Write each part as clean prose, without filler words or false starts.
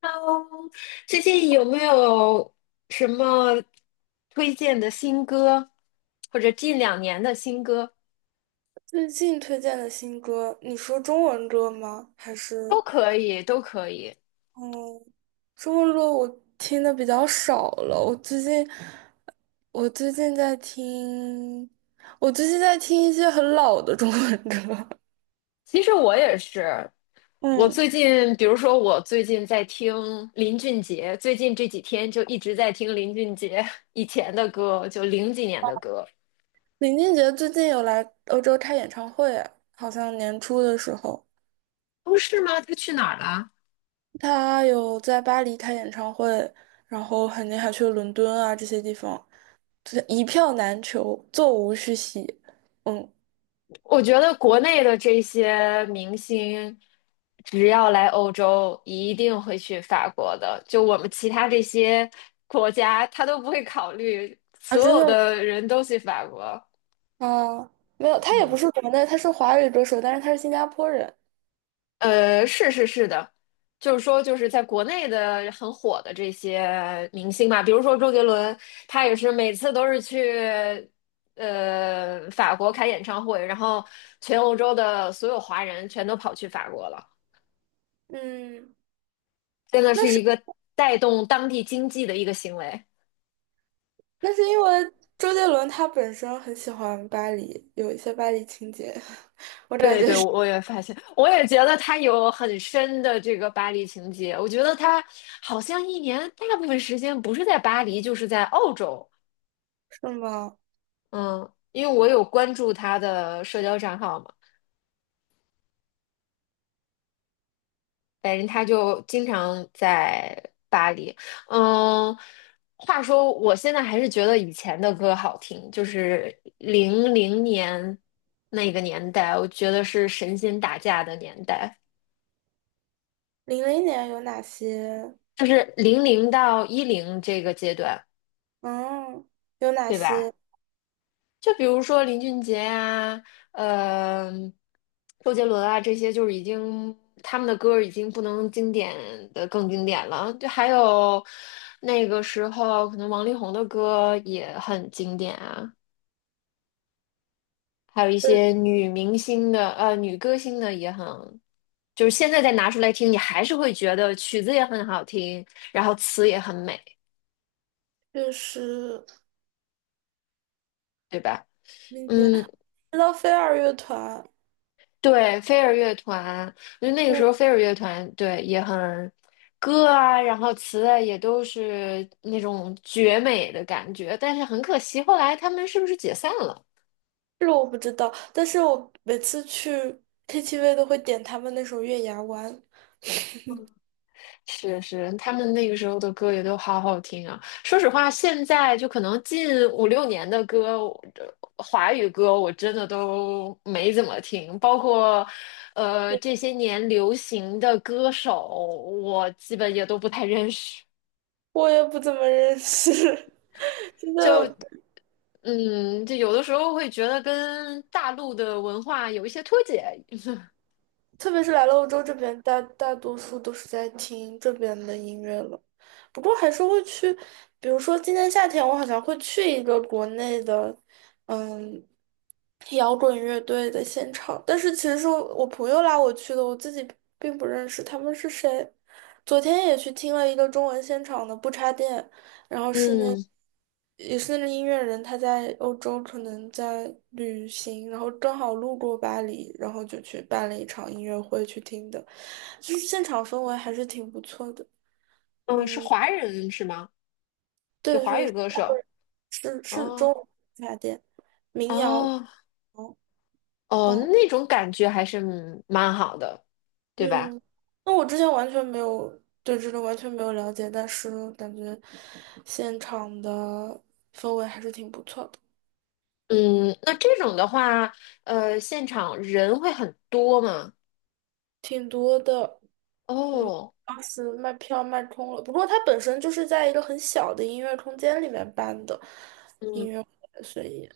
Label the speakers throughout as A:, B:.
A: Hello，最近有没有什么推荐的新歌，或者近两年的新歌？
B: 最近推荐的新歌，你说中文歌吗？还
A: 都
B: 是
A: 可以，都可以。
B: 嗯，中文歌我听的比较少了。我最近在听，我最近在听一些很老的中文歌。
A: 其实我也是，我
B: 嗯，
A: 最近，比如说我最近在听林俊杰，最近这几天就一直在听林俊杰 以前的歌，就零几年的歌。
B: 林俊杰最近有来欧洲开演唱会，好像年初的时候，
A: 哦，是吗？他去哪儿了？
B: 他有在巴黎开演唱会，然后肯定还去了伦敦啊这些地方，就是一票难求，座无虚席。嗯。
A: 我觉得国内的这些明星，只要来欧洲，一定会去法国的。就我们其他这些国家，他都不会考虑，
B: 啊，
A: 所
B: 真
A: 有
B: 的
A: 的人都去法国。
B: 啊，没有，他也不
A: 嗯，
B: 是国内，他是华语歌手，但是他是新加坡人。
A: 是是是的，就是说，就是在国内的很火的这些明星嘛，比如说周杰伦，他也是每次都是去法国开演唱会，然后全欧洲的所有华人全都跑去法国了。
B: 嗯，
A: 真的
B: 那
A: 是一
B: 是
A: 个带动当地经济的一个行为。
B: 那是因为周杰伦他本身很喜欢巴黎，有一些巴黎情节，我感
A: 对
B: 觉
A: 对，
B: 是。是
A: 我也发现，我也觉得他有很深的这个巴黎情节。我觉得他好像一年大部分时间不是在巴黎，就是在澳洲。
B: 吗？
A: 嗯，因为我有关注他的社交账号嘛，反正他就经常在巴黎。嗯，话说我现在还是觉得以前的歌好听，就是零零年那个年代，我觉得是神仙打架的年代。
B: 零零年有哪些？
A: 就是零零到一零这个阶段，
B: 嗯，有哪
A: 对吧？
B: 些？
A: 就比如说林俊杰啊，呃，周杰伦啊，这些就是已经他们的歌已经不能经典的更经典了。就还有那个时候，可能王力宏的歌也很经典啊，还有一
B: 对，
A: 些女明星的女歌星的也很，就是现在再拿出来听，你还是会觉得曲子也很好听，然后词也很美，
B: 就是
A: 对吧？
B: 林杰、
A: 嗯，
B: 知道飞儿乐团。
A: 对，飞儿乐团，我觉得那个时
B: 嗯，
A: 候飞儿乐团对也很歌啊，然后词啊也都是那种绝美的感觉，但是很可惜，后来他们是不是解散了？
B: 这个我不知道，但是我每次去 KTV 都会点他们那首《月牙湾》，
A: 是是，他们那个时候的歌也都好好听啊。说实话，现在就可能近五六年的歌，我华语歌我真的都没怎么听，包括这些年流行的歌手，我基本也都不太认识。
B: 我也不怎么认识。现
A: 就
B: 在
A: 嗯，就有的时候会觉得跟大陆的文化有一些脱节。
B: 特别是来了欧洲这边，大多数都是在听这边的音乐了。不过还是会去，比如说今年夏天，我好像会去一个国内的，嗯。摇滚乐队的现场，但是其实是我朋友拉我去的，我自己并不认识他们是谁。昨天也去听了一个中文现场的不插电，然后是那
A: 嗯
B: 也是那个音乐人，他在欧洲可能在旅行，然后正好路过巴黎，然后就去办了一场音乐会去听的，就是现场氛围还是挺不错的。
A: 嗯，是
B: 嗯，
A: 华人是吗？就
B: 对，
A: 华语
B: 是
A: 歌手。
B: 是是中
A: 哦
B: 文不插电民谣，
A: 哦
B: 嗯
A: 哦，
B: 嗯。
A: 那种感觉还是蛮好的，对吧？
B: 嗯，那我之前完全没有对这个完全没有了解，但是感觉现场的氛围还是挺不错的，
A: 嗯，那这种的话，现场人会很多吗？
B: 挺多的。嗯，
A: 哦，
B: 当时卖票卖空了，不过它本身就是在一个很小的音乐空间里面办的音
A: 嗯，
B: 乐会，所以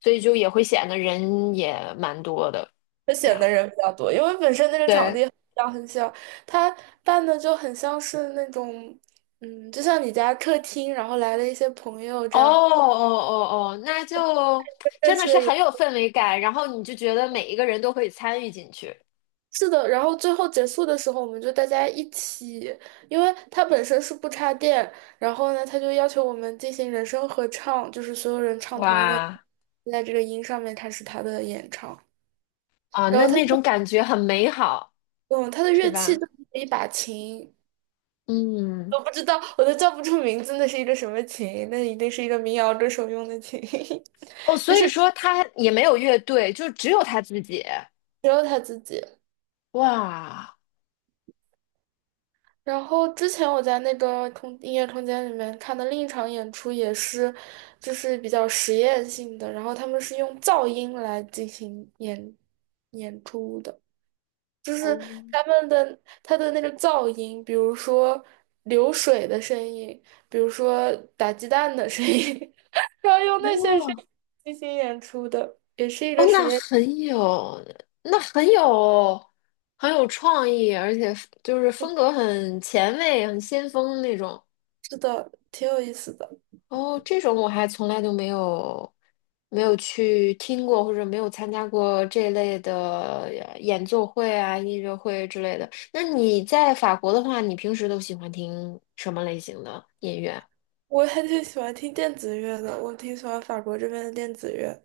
A: 所以就也会显得人也蛮多的，
B: 就
A: 这
B: 显得
A: 样。
B: 人比较多，因为本身那个场
A: 对。
B: 地很小很小，它办的就很像是那种，嗯，就像你家客厅，然后来了一些朋友
A: 哦
B: 这样。
A: 哦哦哦，那就
B: 认
A: 真的
B: 识
A: 是
B: 的
A: 很有氛围感，然后你就觉得每一个人都可以参与进去
B: 是的，然后最后结束的时候，我们就大家一起，因为它本身是不插电，然后呢，他就要求我们进行人声合唱，就是所有人唱同一个音
A: 哇，
B: 在这个音上面开始他的演唱。
A: 啊，
B: 然
A: 那
B: 后他，
A: 那种感觉很美好，
B: 嗯，他的
A: 是
B: 乐器
A: 吧？
B: 就是一把琴，
A: 嗯，
B: 我不知道，我都叫不出名字，那是一个什么琴？那一定是一个民谣歌手用的琴，
A: 哦，所以说他也没有乐队，就只有他自己。
B: 只有他自己。
A: 哇，
B: 然后之前我在那个空音乐空间里面看的另一场演出也是，就是比较实验性的，然后他们是用噪音来进行演出的，就是
A: 哦，
B: 他的那个噪音，比如说流水的声音，比如说打鸡蛋的声音，然后用那些声
A: 哦
B: 音进行演出的，也是一
A: 哦，
B: 个实
A: 那
B: 验
A: 很有，那很有，很有创意，而且就是风格很前卫、很先锋那种。
B: 室的，挺有意思的。
A: 哦，这种我还从来都没有去听过，或者没有参加过这类的演奏会啊、音乐会之类的。那你在法国的话，你平时都喜欢听什么类型的音乐？
B: 我还挺喜欢听电子乐的，我挺喜欢法国这边的电子乐。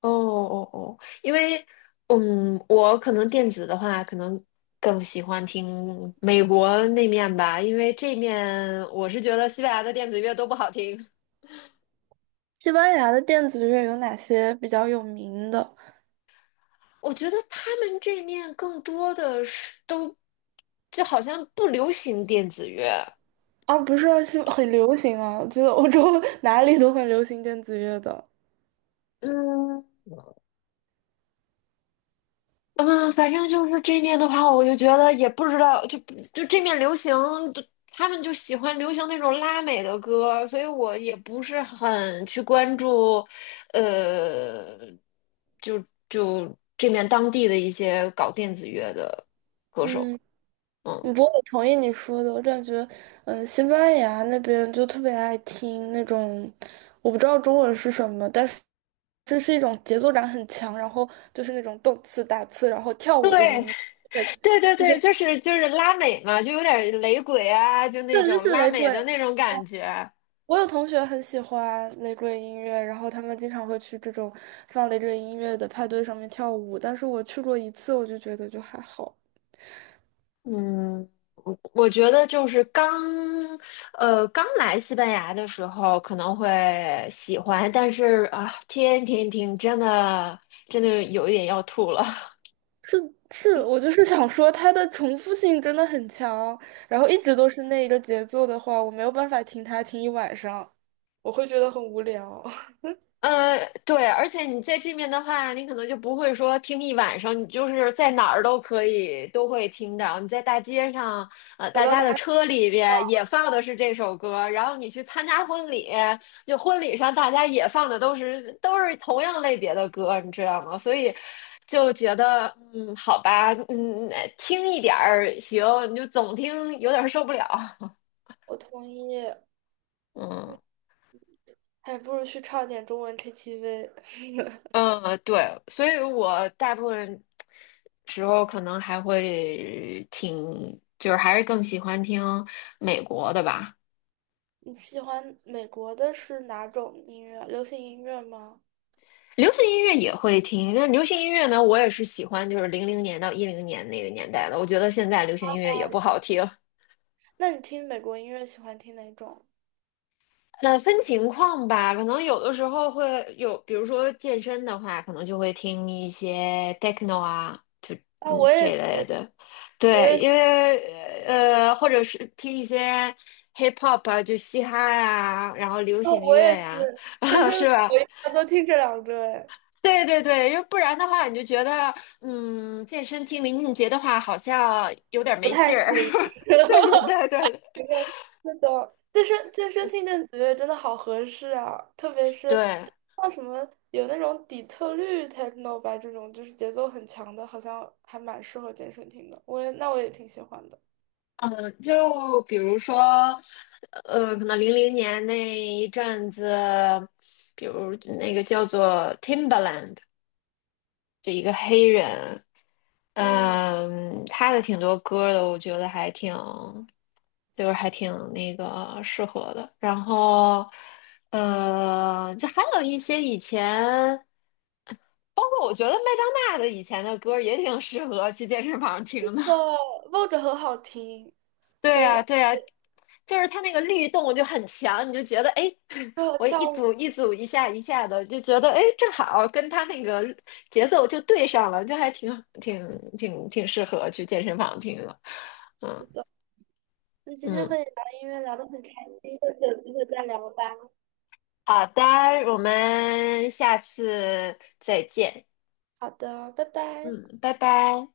A: 哦哦哦，因为我可能电子的话，可能更喜欢听美国那面吧，因为这面我是觉得西班牙的电子乐都不好听。
B: 西班牙的电子乐有哪些比较有名的？
A: 我觉得他们这面更多的是都，就好像不流行电子乐。
B: 啊，不是啊，是 很流行啊，我觉得欧洲 哪里都很流行电子乐的。
A: 嗯嗯，反正就是这面的话，我就觉得也不知道，就这面流行，就他们就喜欢流行那种拉美的歌，所以我也不是很去关注，呃，就就这面当地的一些搞电子乐的歌手。
B: 嗯，
A: 嗯，
B: 不过我同意你说的，我感觉，嗯，西班牙那边就特别爱听那种，我不知道中文是什么，但是这是一种节奏感很强，然后就是那种动次打次，然后跳
A: 对，
B: 舞的音乐。对，
A: 对对
B: 对，
A: 对，
B: 对，
A: 就是拉美嘛，就有点雷鬼啊，就
B: 就
A: 那种
B: 是
A: 拉
B: 雷
A: 美的
B: 鬼。
A: 那种感觉。
B: 我有同学很喜欢雷鬼音乐，然后他们经常会去这种放雷鬼音乐的派对上面跳舞。但是我去过一次，我就觉得就还好。
A: 嗯，我觉得就是刚来西班牙的时候可能会喜欢，但是啊，天天听真的真的有一点要吐了。
B: 是是，我就是 想说它的重复性真的很强，然后一直都是那一个节奏的话，我没有办法听它听一晚上，我会觉得很无聊。
A: 呃，对，而且你在这面的话，你可能就不会说听一晚上，你就是在哪儿都可以都会听到。你在大街上，
B: 走
A: 大
B: 到
A: 家
B: 哪
A: 的
B: 里，
A: 车里边也放的是这首歌，然后你去参加婚礼，就婚礼上大家也放的都是同样类别的歌，你知道吗？所以就觉得，好吧，听一点儿行，你就总听有点儿受不了，
B: 我同意，
A: 嗯。
B: 还不如去唱点中文 KTV。
A: 嗯，对，所以我大部分时候可能还会挺，就是还是更喜欢听美国的吧。
B: 你喜欢美国的是哪种音乐？流行音乐吗？
A: 流行音乐也会听，但流行音乐呢，我也是喜欢就是零零年到一零年那个年代的。我觉得现在流行音乐也不好听。
B: 那你听美国音乐喜欢听哪种？
A: 那分情况吧，可能有的时候会有，比如说健身的话，可能就会听一些 techno 啊，就
B: 啊，
A: 嗯
B: 我
A: 这
B: 也
A: 一类
B: 是，
A: 的，
B: 我
A: 对，
B: 也是，
A: 因为或者是听一些 hip hop 啊，就嘻哈呀、然后流
B: 哦，
A: 行
B: 我
A: 乐
B: 也
A: 呀、
B: 是，健 身
A: 是吧？
B: 我一般都听这两个，哎，
A: 对对对，因为不然的话，你就觉得健身听林俊杰的话，好像有点
B: 不
A: 没
B: 太
A: 劲儿。
B: 行。
A: 对对对对
B: 那个那种健身听电子乐真的好合适啊，特别是
A: 对。
B: 像什么有那种底特律 techno 吧，这种就是节奏很强的，好像还蛮适合健身听的。那我也挺喜欢的。
A: 嗯，就比如说，可能零零年那一阵子，比如那个叫做 Timberland 就一个黑人，
B: 嗯，
A: 嗯，他的挺多歌的，我觉得还挺，就是还挺那个适合的。然后，就还有一些以前，包括我觉得麦当娜的以前的歌也挺适合去健身房听的。
B: 那 v 着很好听，可
A: 对
B: 以。
A: 啊，对啊，就是它那个律动就很强，你就觉得哎，诶
B: 适 合
A: 我一
B: 跳舞。
A: 组一组一下一下的，就觉得哎，诶正好跟它那个节奏就对上了，就还挺适合去健身房听了。嗯
B: 那今天和
A: 嗯，
B: 你聊音乐聊得很开心，下次有机会再聊吧。
A: 好的，我们下次再见。
B: 好的，拜拜。
A: 嗯，拜拜。